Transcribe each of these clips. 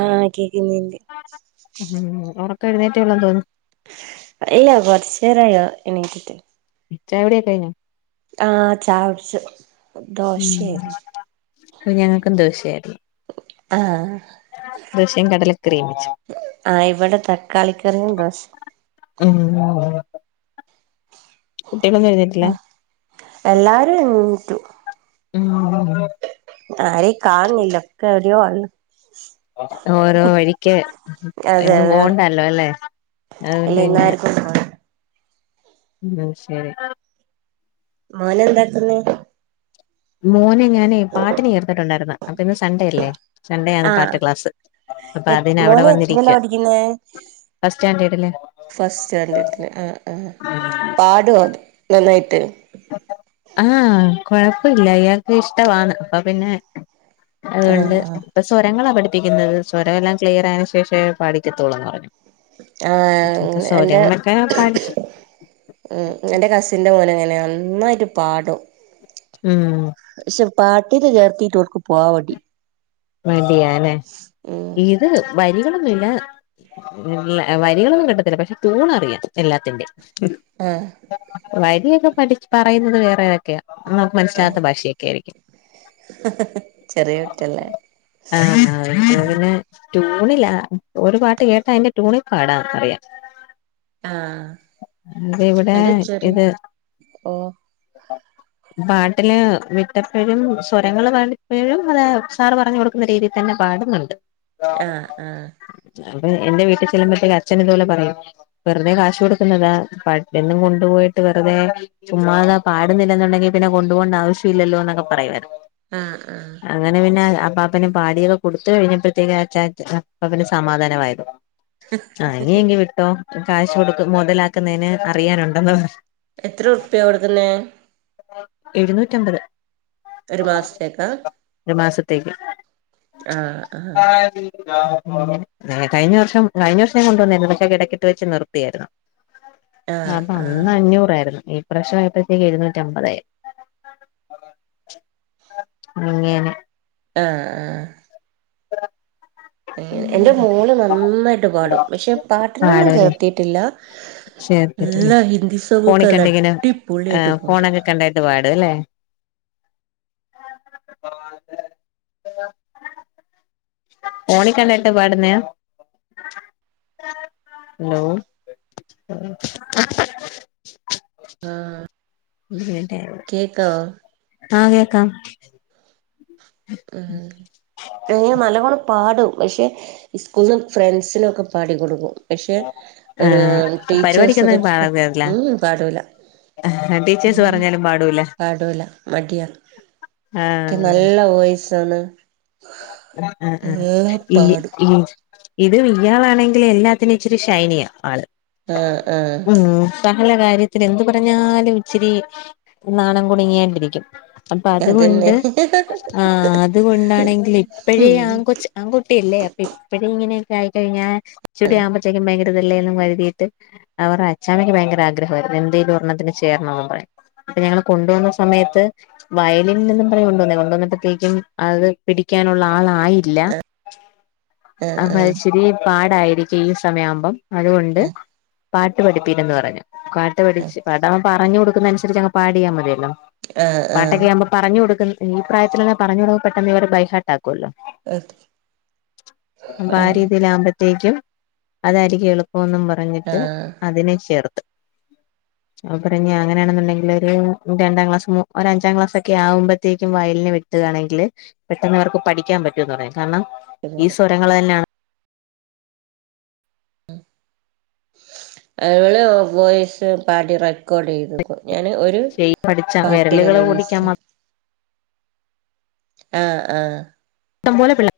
ആഹ് കേക്കുന്നീണ്ട് ഉമ് ഒറക്കം എഴുന്നേറ്റേ ഉള്ളന്ന് തോന്നുന്നു ഇല്ല കൊറച്ചേരമായി എണീറ്റിട്ട് ചായ കുടി കഴിഞ്ഞൊ ആഹ് ചായ കുടിച്ച് ദോശയാണ് ദോശയാരുന്നു ആഹ് ദോശയും കടല കറിം വച്ച് ആഹ് ഇവിടെ തക്കാളിക്കറിയും ദോശേം ഉം കുട്ടികളൊന്നും എഴുന്നേറ്റില്ല ആഹ് എല്ലാരും എണീറ്റു ഉം ആരെയും കാണിന്നില്ല ഒക്കെ എവിടെയോ ആണ് ഓരോ വഴിക്ക് അതെ ഇന്നു അതെ പോവണ്ടല്ലോ അല്ലേ ഇല്ല അതുകൊണ്ട് പിന്നെ ഇന്നാർക്കും പോണ്ട ഉം ശരി മോൻ എന്താക്കുന്ന് മോനെ ഞാനെ പാട്ടിന് ചേർത്തിട്ടുണ്ടായിരുന്നു അപ്പൊ ഇന്ന് സൺഡേ അല്ലേ സണ്ടേ ആണ് ആഹ് പാട്ട് ക്ലാസ് അപ്പൊ എ അതിന് അവിടെ മോന് എത്രയിലാ വന്നിരിക്കുവാ പഠിക്കുന്നെ ഫസ്റ്റ് സ്റ്റാഡേർഡ്ല്ല് ഫസ്റ്റ് സ്റ്റാൻഡേർഡിൽ ആഹ് ആഹ് പാടോ നന്നായിട്ട് ആഹ് കൊഴപ്പവില്ല അയാൾക്ക് ഇഷ്ട്ടവാണ് അപ്പൊ പിന്നെ ആഹ് അതുകൊണ്ട് ആഹ് ഇപ്പൊ സ്വരങ്ങളാ പഠിപ്പിക്കുന്നത് സ്വരം എല്ലാം ക്ലിയർ ആയതിന് ശേഷേ പാടിക്കെത്തുള്ളൂന്ന് പറഞ്ഞു അപ്പൊ ആഹ് എന്റെ സൗര്യങ്ങളൊക്കെ പാലിച്ച് ഉം എന്റെ കസിന്റെ മോൻ അങ്ങനെയാ നന്നായിട്ട് പാടും ഉം പക്ഷെ പാട്ടിന് ചേർത്തിട്ട് ഒർക്ക് പോവാൻ മടി മടിയാ അല്ലേ ഉം ഇത് വരികളൊന്നുല്ല ഇല്ല വരികളൊന്നും കിട്ടത്തില്ല പക്ഷെ ടൂൺ അറിയാം എല്ലാത്തിന്റെം ആഹ്. വരിയൊക്കെ പഠിച്ച് പറയുന്നത് വേറെ ഏതൊക്കെയാ ന്നമുക്ക് ആഹ് മനസ്സിലാവത്ത ഭാഷയൊക്കെ ആയിരിക്കും. ചെറിയ കുട്ടിയല്ലെ. ആഹ് ഇപ്പൊ പിന്നെ ട്യൂണില ഒരു പാട്ട് കേട്ടാ അയിന്റെ ട്യൂണിൽ പാടാനറിയാം. ആഹ്. അത് ഇവടെ എന്റെ ചെറിയ ഇത്. ഓ പാട്ടിന് വിട്ടപ്പഴും സ്വരങ്ങൾ ഭാണ്ട് ഇപ്പഴും അത് സാർ പറഞ്ഞ് കൊടുക്. ക്കുന്ന രീതിയിൽ തന്നെ പാടുന്നുണ്ട് ആഹ് ആഹ് അപ്പൊ എന്റെ വീട്ടിൽ ചെുല്ലുമ്പഴത്തക്ക് അച്ഛൻ ഇതുപോലെ പറയും വെറുതെ കാശ് കൊടുത്. ക്കുന്നത പട്ടിന് കോണ്ട് പോയിട്ട് വെറുതെ. ചുമ്മാതാ പാടുന്നില്ലെന്നുണ്ടങ്കി പിന്നെ കൊപോകണ്ട ആവ്ശ്യം ഇല്ലല്ലോ എന്നൊക്കെ പറയുവയ്ര്ന്ന്. ആഹ് ആഹ് അങ്ങനെ പിന്നെ അപാ പ്പന് പാടിയോക്കെ കൊടുത്ത് കഴിഞ്ഞപ്പോഴത്തേക്കെനെ അച്ചാച്ചന് പിന്നെ സമാധാനമായിര്ന്നത് ആഹ് ഇനി എങ്കി വിട്ടോ കാശ് കൊടുക്ക് മൊതലാക്കുന്നെന് അറിയാനുണ്ടെന്ന് പറഞ്ഞ് എത്ര റുപ്പ്യ കൊടുക്കുന്നെ? എഴുന്നൂറ്റമ്പത്. ഒരു മാസത്തെക്ക. ഒരു മാസത്തേക്ക്. ആഹ് ആഹ് എഹ് കഴിഞ്ഞ വർഷം കഴിഞ്ഞ വർഷം കൊണ്ടുവന്നേര്ന്ന് പക്ഷെ കെടക്കിട്ട് വെച്ച് നിർത്തിയാര്ന്നു. ആഹ് അപ്പന്ന് അഞ്ഞൂറായിരുന്ന് ഈ പ്രാവശ്യം ആയപ്പോഴത്തേക്ക് എഴുന്നൂറ്റമ്പതായി. അങ്ങനെ ആഹ്. [unintelligible] എഹ് എന്റെ മോള് നന്നായ്ട്ട് പാടും പഷെ പാട്ടിനൊന്നും പാടല്ലേ ചേർത്തീട്ടില്ല. ചേർത്തിട്ടില്ല എല്ലാ ഹിന്ദിസോങ്ങൊക്കെ നല്ലഅടി പൊളിയായ്ട്ട് പാടും. കണ്ടായിട്ട് പാടും എല്ലെ ആഹ് അതെ. ഫോണിക്കണ്ടായിട്ട് പാടുന്നയാ ഹലോ ആഹ് [inaudible] ആഹ് കേക്കാം. ഉം എഹ് നല്ലപോലെ പാടും പഷെ ഇസ്കൂൾന്ന് ഫ്രണ്ട്സിനൊക്കെ പാടി കൊടുക്കും. പഷെ ഒര് ആഹ് ടീച്ചേഴ്സൊക്കെ പരിപാടിക്കൊന്നും ചോ പാടാൻ കേറില്ല ഉം പാടൂലാ ടീച്ചേഴ്സ് ഉം പറഞ്ഞാലും പാടൂല പാടൂല മടിയാണ് ആഹ്. സാണ് ഉം ഉം ഉം ഈ പാടും ഈൻജ് ഇത് ഇയാളാണെങ്കില് എല്ലാത്തിനും ഇച്ചിരി ഷൈനിയാ ആള് ആഹ് ആഹ് ഉം സഹല കാര്യത്തിലും എന്ത് പറഞ്ഞാലും ഇച്ചിരി നാണം കുണുങ്ങിയാണ്ടിരിക്കും. അപ്പ അതന്നെ അതുകൊണ്ട് ആഹ് അതുകൊണ്ടാണെങ്കിൽ ഇപ്പഴേ ഉം ആൺകൊ ച്ച് ആൺകുട്ടിയല്ലേ അപ്പൊ ഇപ്പഴേ ഇങ്ങനെയൊക്കെ ആയിക്കഴിഞ്ഞാ ഇച്ചിരൂടിയാമ്പ ത്തേനും ഭയങ്കര ഇതല്ലേന്ന് കരുതിയിട്ട് അവര്ടെ അച്ചാമ്മക്ക് ഭയങ്കര ആഗ്രഹവായിരുന്നു എന്തെലും ഒരെണ്ണത്തിന് ചേരണമെന്ന് പറയും. അപ്പൊ ഞങ്ങള് കൊണ്ടോന്ന സമയത്ത് വയലിൻ നിന്നും പറഞ്ഞ് കൊണ്ടോന്നയാ കൊണ്ടോന്നപ്പഴത്തേക്കും അത് പിടിക്കാനുള്ള ആളായില്ല ആഹ് അപ്പ ആഹ് ഇശ്‌ രി പാടായിരിക്കും ഈ സമയാവുമ്പം അതുകൊണ്ട് പാട്ട് പഠിപ്പീരന്ന് പറഞ്ഞ് കാട്ട് പടിച്ച് അതാവുമ്പം പറഞ്ഞു കൊടുക്കുന്നെ അനുസരിച്ച് അങ്ങ് പാടിയാ മതിയല്ലോ ആഹ് പാട്ടൊക്കെ ആഹ് ആകുമ്പൊ പറഞ്ഞ് കൊടുക്കുന്ന ഈ പ്രായത്തിലങ്ങ് പറഞ്ഞ് കൊട് പെട്ടെന്ന് ഇവര് ബൈഹാട്ടാ ക്കൊല്ലോ ആഹ് അമ്പാരീതിൽ ആവുമ്പ ത്തേക്കും അതാരിക്കും എളുപ്പൊന്നു പറഞ്ഞിട്ട് ആഹ് അതിനെ ചേർത്ത് ഞാൻ പറഞ്ഞ് അങ്ങനെയാണെന്നുണ്ടെങ്കിൽ ഒരു രണ്ടാ ക്ലാസ് മു ഒര് അഞ്ചാം ക്ലാസ് ഒക്കെ ആവുമ്പത്തേക്കും വയലിന് വി ട്കയാണെങ്കിൽ പെട്ടെന്നിവർക്ക് പഠിക്കാൻ പറ്റുമന്ന് പറഞ്ഞു കാരണം ഈ സ്വരങ്ങള് തന്നാണ് ഇവള് വോയിസ് പാടി റെ ക്കോർഡ് ചെയ്ത് വെക്കും ഞാന് ഒരു ചെയ് പഠിച്ച പാട്ട് ഞാൻ വിരലുകൾ ഇൻസ്റ്റ ഓടിക്കാൻ ആഹ് ആഹ് ട്ടം പോലെ പിള്ള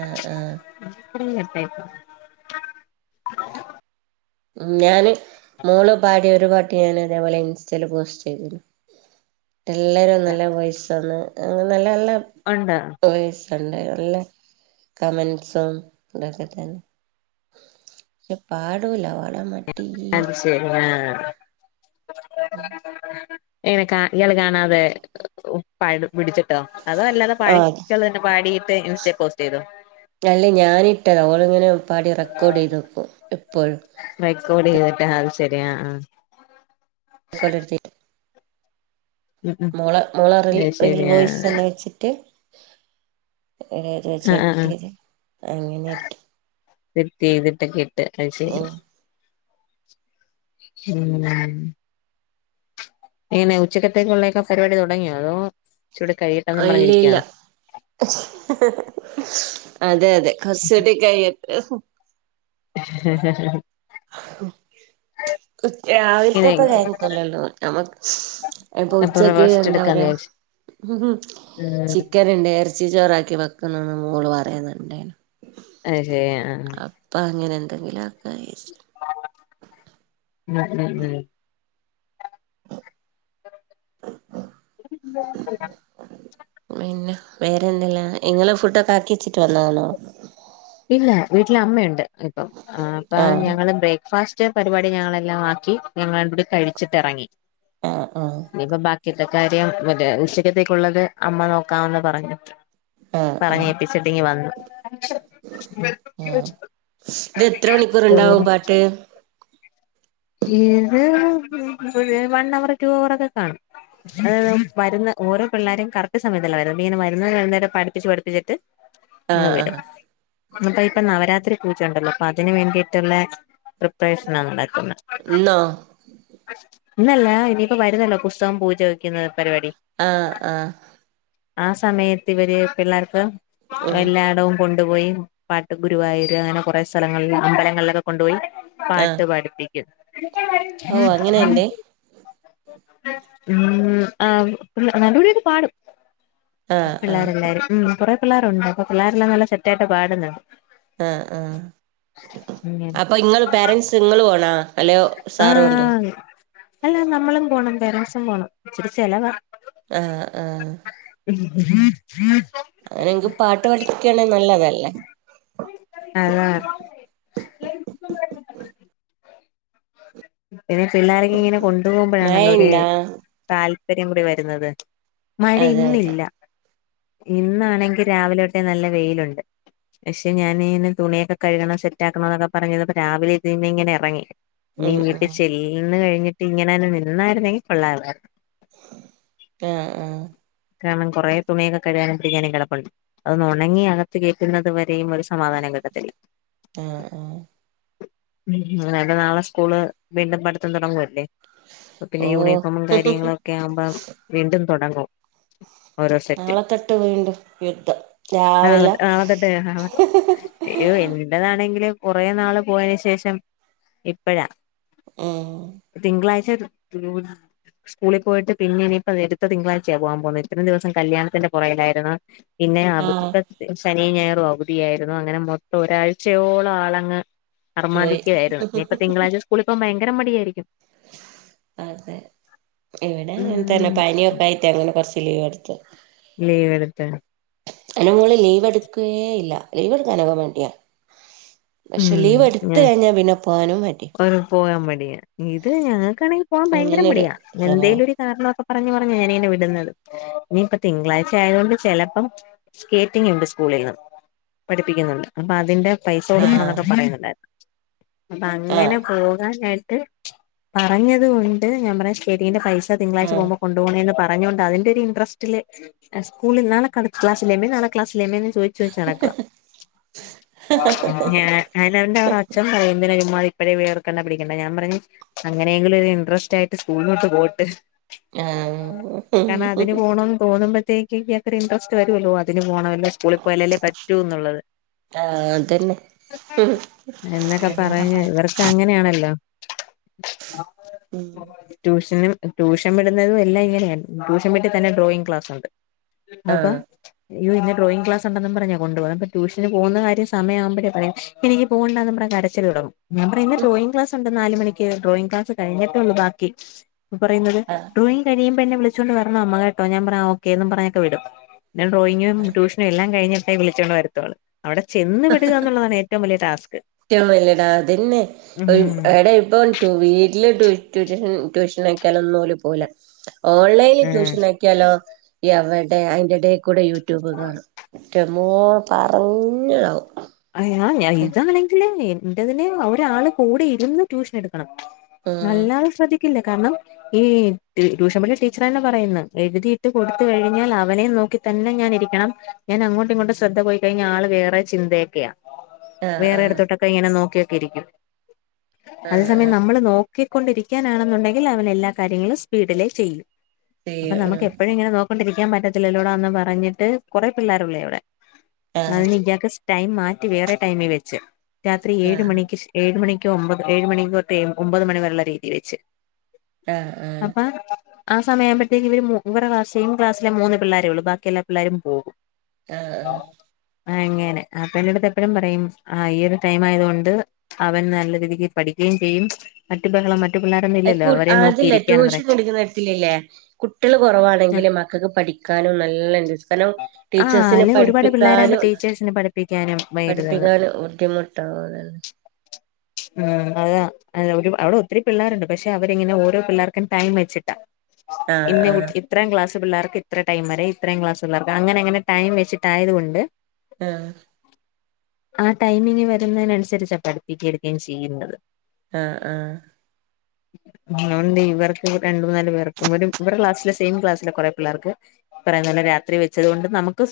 ആഹ് ആഹ് [unintelligible] ഉം ഞാന് മോള് പാടിയ ഒരു പാട്ട് ഞാൻ ഇതേപോലെ ഇൻസ്റ്റയില് പോസ്റ്റ് ചെയ്തിരുന്നു എല്ലാരും നല്ല വോയിസ്‌ ആണ് അങ്ങനെ നല്ല നല്ല ഒണ്ടോ വോയിസെണ്ട് നല്ല കമൻസും ഇതൊക്കെ തന്നെ പാടൂല പാടാൻ മടീയ [unintelligible] എങ്ങനെ കാ ഇയാള് കാണാതായെ പ പിടിച്ചിട്ടോ അതോ അല്ലാതെ ആ പാടിച്ചത് തന്നെ പാടിയിട്ട് ഇൻസ്റ്റ പോസ്റ്റ് ചെയ്തോ അല്ല ഞാനിട്ടത ഓളിങ്ങനെ പാടി റെക്കോർഡ് ചെയ്ത്പ്പോ എപ്പോഴും റെക്കോർഡ് ചെയ്തിട്ട് അതുശരി ആഹ് ആഹ് [unintelligible] ഉം ഉം മോള് മോള റിൽ അത് റിയൽ ശരി ആ വോയ്‌സല്ലാം വെച്ചിട്ട് ഏഹ് ആ ആ സെറ്റ യ്ത് അങ്ങനെ ട്ടെ സെറ്റയ്ത് ട്ടൊക്കെ ഇട്ട് അഹ് ശരി ഓ ഹ് മ് എങ്ങനെ ഉച്ചക്കത്തേക്കുള്ളൊക്കെ പരിപാടി തുടങ്ങിയോ അതോ ഇച്ചൂടെ കഴിയും ആ ഇല്ല ഇല്ല അതെ അതെ കൊറച്ചൂടെ കഴിയ ഇങ്ങനെ രാവിലത്തെപ്പ കഴിഞ്ഞിട്ടല്ലോ ള്ളൂ ഞമക്ക് പ്പൊ അപ്പൊ ഉച്ചക്ക് റെസ്റ്റ് എന്താ എടുക്കാന്ന് പറയാ വിചാരിച്ച് ഉം ചിക്കൻ ണ്ട് ഇറ ച്ചി ചോറാക്കി വെക്കുന്നന്ന് മോള് പറയുന്നുണ്ടേ നു അഹ് ശരി ആ അപ്പൊ അങ്ങനെ എന്തെങ്കിലു ക്കെയ്റ്റ് ഉം ഉം ഉം പിന്നെ വേറെന്തല്ല ഇങ്ങള് ഫുഡൊക്കൊ ആക്കി വെച്ചിട്ട് വന്നതന്നോ ഇല്ല വീട്ടില അമ്മയുണ്ട് ഇപ്പം അപ്പൊ ആഹ് ഞങ്ങള് ബ്രേക്ക്ഫാസ് റ്റെ പരിപാടി ഞങ്ങളെല്ലാം ആക്കി ഞങ്ങള ടൂടി കഴിച്ചിട്ട് ഇറങ്ങി ആഹ് ആഹ് ഇനിയിപ്പ ബാക്കിത്തെ കാര്യം മറ്റേ ഉച്ചത്തേക്കുള്ളത് അമ്മ നോക്കാന്ന് പറഞ്ഞു ആഹ് ആഹ് പറഞ്ഞേപ്പിച്ചിട്ടിങ് വന്നു ആഹ് ഇത് എത്ര മണിക്കൂർ ഇണ്ടാവും പാട്ട് ഇത് വൺ അവർ റ്റു അവർ ഒക്കെ കാണും അത വരുന്ന ഓരോ പിള്ളാരും കറക്റ്റ് സമയത്തല്ല വരുന്നെ ഇങ്ങനെ വരുന്ന വരുന്നേരെ പഠിച്ച് പഠിപ്പിച്ചിട്ട് ങ്ങ് ആഹ് വിടും ആഹ് ഇന്നിപ്പ ഇപ്പൊ നവരാത്രി പൂജ ഉണ്ടല്ലോ അപ്പൊ അതിന് വേണ്ടിട്ടുള്ള പ്രിപ്രേഷന നടക്കുന്നേ ഇന്നോ ഇന്നല്ല ഇനിയിപ്പം വരുന്നല്ലോ പുസ്തകം പൂജ വെക്കുന്ന പരിപാടി ആഹ് ആഹ് ആഹ് സമയത്ത് ഇവര് പിള്ളേർക്ക് ഉം എല്ലാടവും കൊണ്ടുപോയി പാട്ട് ഗുരുവായൂര് അങ്ങനെ കൊറെ സ്ഥലങ്ങളില് അമ്പലങ്ങളിലൊക്കെ കൊണ്ടുപോയി ആഹ് പാട്ട് പഠിപ്പിക്കും ഓ അങ്ങനെയുണ്ട് ഉ ആഹ് നല്ലൂടിക്ക്പാടും ആഹ് ആഹ് പിള്ളാരെല്ലാരും ഉം കുറെപിള്ളാരുണ്ട് അപ്പൊ പിള്ളാരെല്ലാ നല്ല സെറ്റായിട്ട പാടുന്ന് ണ്ട് ആഹ് ആഹ് അപ്പൊ ഇങ്ങള് പേരൻറ്സ് ഇങ്ങള് പോണ ഹലോ ആ സാറ് പോവുണ്ടോ അല്ല നമ്മളും പോണം പെരൻസും പോണം ഇച്ചിരി ചെലവാ ആഹ് ആഹ് അങ്ങനെ ങ്ക് പാട്ട് പഠിപ്പിക്കണേൽ നല്ലതല്ലേ അതെ പിന്നെ പിള്ളാരിങ്ങനെ കൊണ്ടുപോവുമ്പോഴാണല്ലോ ഒര് മഴയിണ്ടാ താല്പര്യം കൂടി വരുന്നത് മഴ അതെ അതെ ഇന്നില്ല ഇന്നാണെങ്കി രാവിലെ തോട്ടെ നല്ല വെയിലുണ്ട് ക്ഷേ ഞാനിങ്ങനെ തുണിയൊക്കെ കഴുകണം സെറ്റക്കണോന്നൊക്കെ പറഞ്ഞത്പ്പ രാവിലെ ഇതിനിങ്ങനെ എറങ്ങി നി ഉം ഉം വീട്ടി ചെൽന്ന് കഴിഞ്ഞിട്ടിങ്ങനെന്ന് നിന്നായിര്ന്നങ്കിൽ കൊള്ളായി ആഹ് ആഹ്. കാണം കൊറെ തുണിയൊക്കെ കഴുകാനു ഇട്ടിരിക്കാനും കിടപ്പുണ്ട്. അതൊന്ന് ഒണങ്ങി അകത്ത് കേറ്റുന്നത് വരേയും ഒരു സമാധാനം കിട്ടത്തില്ല. ആഹ് ആഹ്. ഇങ്ങള് നേര നാളെ സ്കൂള് വീണ്ടും പഠിത്തം തുടങ്ങുവല്ലേ. പ്പപിന്നെ യൂണിഫോമും ഓഹ് കാര്യങ്ങളൊക്കെ ആവുമ്പ വീണ്ടും തൊടങ്ങും. ഓരോ സെറ്റ് നാളെ തൊട്ട് വീണ്ടും യുദ്ധം നാളെ രാവിലെ നാളെത്തെട്ടഹവാ ഇയ്യോ എൻ. ല്ലതാണെങ്കില് കൊറേ നാള് പോയന് ശേഷം ഇപ്പഴാ. ആഹ്. തിങ്കളാഴ്ച സ്കൂളി പോയിട്ട് പിന്നെ ഇനിപ്പോ വെരുത്ത തിങ്കളാ ഴ്ച്ച പോവാ പോവുന്നേ ഇത്രയും ദിവസം കല്യാണത്തിന്റെ പുറകിലായിരുന്നു പിന്നെ അബ് ആഹ് ശനി ഞായറും അവുധിയായിരുന്നു അങ്ങനെ മൊത്തം ഒരാഴ്ചയോളം ആളങ്ങ്. പോയി അർമാദിക്ക്യായിരുന്നു ഇനിയിപ്പ തിങ്കളാഴ്ച സ്കൂളി പോവാൻ ഭയങ്കര മടിയായിരിക്കും. അതെ ഇവടെ അങ്ങൻതന്നെ ഉം പനിയൊക്കായ്റ്റങ്ങനെ കൊർച്ച് ലീവ്ട്ത്ത്. ലീവെടുത്തോ. എന്റെ മോള് ലീവെടുക്കേ ഇല്ല ലീവ് എടുക്കാനോക്കെ മട്യ. പക്ഷെ ലീവ് എടുത്ത് ഉം കഴിഞ്ഞ പിന്നെ പോവാനും മടിയ. പോവാൻ മടിയാ ഇത് ഞങ്ങക്കാണെങ്കി പോകൻ ഭയങ്കര അങ്ങനൊരു മടിയാ സ്വഭാവം എന്തെലൊര്. കാരണൊക്കെ പറഞ്ഞ് പറഞ്ഞ് എനി ന്നേ വിടുന്നത് ഇനിയിപ്പ തിങ്കളാഴ്ച ആയോണ്ട് ചെലപ്പം. സ്കേറ്റിംഗ്ണ്ട് സ്കൂളിൽന്ന് പഠിപ്പിക്ക്യുന്നുണ്ട് അപ്പൊ അതിന്റെ പൈസ കൊടുക്കണം ആഹ് ന്നൊക്കെ പറയുന്നുണ്ടായി ആഹ് അപ്പങ്ങനെ പോകാനായിട്ട് പറഞ്ഞത് കൊണ്ട് ഞാ പറയാ ശെടീന്റെ പൈ സ തിങ്കളാഴ്ച്ച ആഹ് പോവുമ്പോ കൊണ്ടൊണേന്ന് പറഞ്ഞ്കൊണ്ട് അതിന്റെര്. ഡ്രസ്റ്റില് അ സ്കൂളി നാളെ കളി ക്ലാസില്ലേ എമിൻ നളെ ക്ലസ്സില്ലേ എമേന്നും ചോ ചോയ്ച്ച് നടക്കുവ ഞാ അയിന്റെഅവന്റെ ഒരഅച്ഛൻ പറയും എന്തിന ഇവന്മാര് ഇപ്പയേ വേർക്കണ്ട പിടിക്കണ്ട ഞാൻ പറഞ്. അങ്ങനെങ്കിലൊര് ഇൻട്രസ്റ്റയിട്ട് സ്കൂളിലോട്ട് പോട്ട്. ആഹ് കാരണ അതിന് പോണോന്ന് തോന്നുമ്പൾത്തേ കെക്കത്രേ ഇൻട്രസ്റ്റ് വരുവല്ലോ അതിന് പോണവല്ലോ സ്കൂളി പോയലല്ലേ പറ്റൂന്നുള്ളത്. ആഹ് അതന്നെ ഹും. ക്കങ്ങനെയാണല്ലോ. ഉം. റ്റൂഷന് ട്യൂഷവിടുന്നതും എല്ലാംങ്ങനെയാ ട്യൂഷൻ വിട്ടി തന്നെ ഡ്രോയിങ് ക്ലാസ് ഉണ്ട്. അപ്പ ആഹ് യോ ഇന്ന് ഡ്രോയിങ് ക്ലാസുണ്ടന്നും പറഞ്ഞ കൊണ്ട് പോവ അപ്പ ട്യൂഷന് പോകുന്ന കാര്യം സമയാവുമ്പര പറയും എനിക്ക് പോണ്ടാന്ന് പറഞ്ഞ് കരച്ചില് തൊടങ്ങും ഞാ പറയു ന്ന് ഡ്രോയിങ് ക്ലസുണ്ട് നാല് മണി ക്ക് ഡ്രോയിങ് ക്ലാസ് കഴിഞ്ഞിട്ടള്ളൂ ബാക്കി പപറയുന്നത് ഡ്രോയി കഴിയുമ്പെന്നെ വിളിച്ചൊണ്ട് വരണം അമ്മ കേട്ടോ ഞ പറയും ആ ഓക്കെ ന്നും പറഞ്ഞക്കെ വിടും. ഞാ ഡ്രോയിങ്ങും ആഹ് ട്യൂഷനും എല്ലാം കഴിഞ്ഞിട്ടെ വിളിച്ചോണ്ട് വരുത്തുള്ളു അവിടെ ചെന്ന് വിടുക എന്നുള്ളതാണ് ഏറ്റവും വലിയ ടാസ്ക് ട്ട്യാളുല്ലടാ അതന്നെ ഉം ഒര് എടെ ഇപ്പൊ. ട്ടു വീട്ടില് ട്യൂ ട്യൂറ്റേഷൻ ട്യൂഷനാക്കിയാലൊന്നും ഓല് പോവൂല. ഓൺലൈനി ട്യൂഷനാക്ക്യാലോ എവടെ അയിന്റെടേകൂടെ യൂട്യൂബ് കാണും. ന്റ മ്മോ പറഞ്ഞാവും. അയാ ഞാ ഉം ഇതാണെങ്കില് എൻന്റെതിന് ഒരാള് കൂടെ ഇരുന്ന്. ട്യൂഷനെടുക്കണം അല്ലാതെ ശ്രദ്ധിക്കില്ല കാരണം. ഈ ട്യൂഷൻപടിപി ടീച്ചറെന്നെ പറയുന്ന എഴുതിയിട്ട് കൊടുത്ത് കഴിഞ്ഞാൽ അവനെം നോക്കി. തന്നെ ഞാനിരിക്കണം ഞാൻ അങ്ങോട്ട് ഇങ്ങോട്ട് ശ്രദ്ധ പോയി കഴിഞ്ഞാ ആള് വേറെ ചിന്തയ ക്ക്യ ആഹ് ആഹ് വേറെടുത്തോട്ടൊക്കെ ഇങ്ങനെ നോക്കിയൊക്കെ ഇരിക്ക്യും അതേ ആഹ് സമയം ആഹ് നമ്മള് നോ ക്കിക്കൊണ്ടിരിക്ക്യാനാണെന്നുണ്ടങ്കിൽ അവൻ എല്ലാ കാര്യങ്ങളും സ്പീഡിലേ ചെയ്യും അപ്പ ചെയ്യും നമുക്ക് ഉം എപ്പഴുങ്ങനെ നോ കൊണ്ടിരിക്കാൻ പറ്റത്തില്ലല്ലോടാന്ന് പറഞ്ഞിട്ട് കൊറെ പിള്ളേരുള്ളേ ഇവിടെ അത് ആഹ് ന് ഇയാക്ക് സ് ടൈം മാറ്റി വേറെ ടൈമി വെച്ച് രാത്രി ഏഴ് ആഹ് മണിക്ക് ശ് ഏഴ് മണിക്കോ ഒമ്പത് ഏഴ് മണിക്കൊ ഒമ്പത് മണി വരുള്ള രീതി വെച്ച്. ആഹ് ആഹ് അപ്പ ആ സമയാവുമ്പത്തേക്ക് ഇവര് മൂ ഇവ ക്ലാസ് സെയിം ക്ലാസ്ല്ല് മൂന്ന് പിള്ളേരെ ഉള്ളൂ, ബാക്കി എല്ലാ പിള്ളേരും പോകും. ആഹ് ആ അങ്ങനെ. അപ്പ എന്റെടുത്ത് എപ്പഴും പറയും ആ ഈ ഒരു ടൈം ആയതുകൊണ്ട് അവൻ നല്ല രീതിക്ക് പഠിക്കുകയും ചെയ്യും മറ്റു ബഹളം മറ്റ കുർ അതില്ലേ ട്യൂഷൻ എടുക്കുന്നിടത്തിലില്ലേ, കുട്ടികള് കുറവാണെങ്കില് മക്കക്ക് പഠിക്ക ക്കാനും നല്ല ഇണ്ട് കാരണം ആ ടീച്ചേഴ്സിനെ അല്ലെ ഒരുപാട് പിള്ളേരാകുമ്പോ പഠിപ്പിക്കാനും ടീച്ചേഴ്സിന് പഠിപ്പിക്കാനും വൈരുതാണ് പഠിപ്പിക്കാൻ ബുദ്ധിമുട്ടാവൂല്ലല്ലോ ഉം, അതാ അവിടെ ഒത്തിരി പിള്ളേരുണ്ട് പക്ഷെ അവരിങ്ങനെ ഓരോ പിള്ളേർക്കും ടൈം വെച്ചിട്ടാ. ആഹ് ഇന്ന ആഹ് കുട്ടി ഇത്രാം ക്ലസ് പിള്ളേർക്ക് ഇത്ര ടൈം വരെ, ഇത്രേം ക്ലസ്സിള്ളവർക്ക് അങ്ങനങ്ങനെ ടൈം വെച്ചിട്ടായത് കൊണ്ട് ആഹ് ആ ടൈമിങ് വരുന്നതിനനുസരിച്ചാ പഠിപ്പിക്കേം എടുക്കേം ചെയ്യുന്നത്. ആഹ് ആഹ് ഒണ്ട് ഇവർക്ക് രണ്ട് മൂന്നാല് പേർക്ക് ഇവരും ഇവർടെ ക്ലാസ്സിലെ സെയിം ക്ലാസ്സിലെ കുറെ പിള്ളേർക്ക് ഈ പറയുന്ന പോലെ രാത്രി വെച്ചതോണ്ട് നമുക്കും സുഖ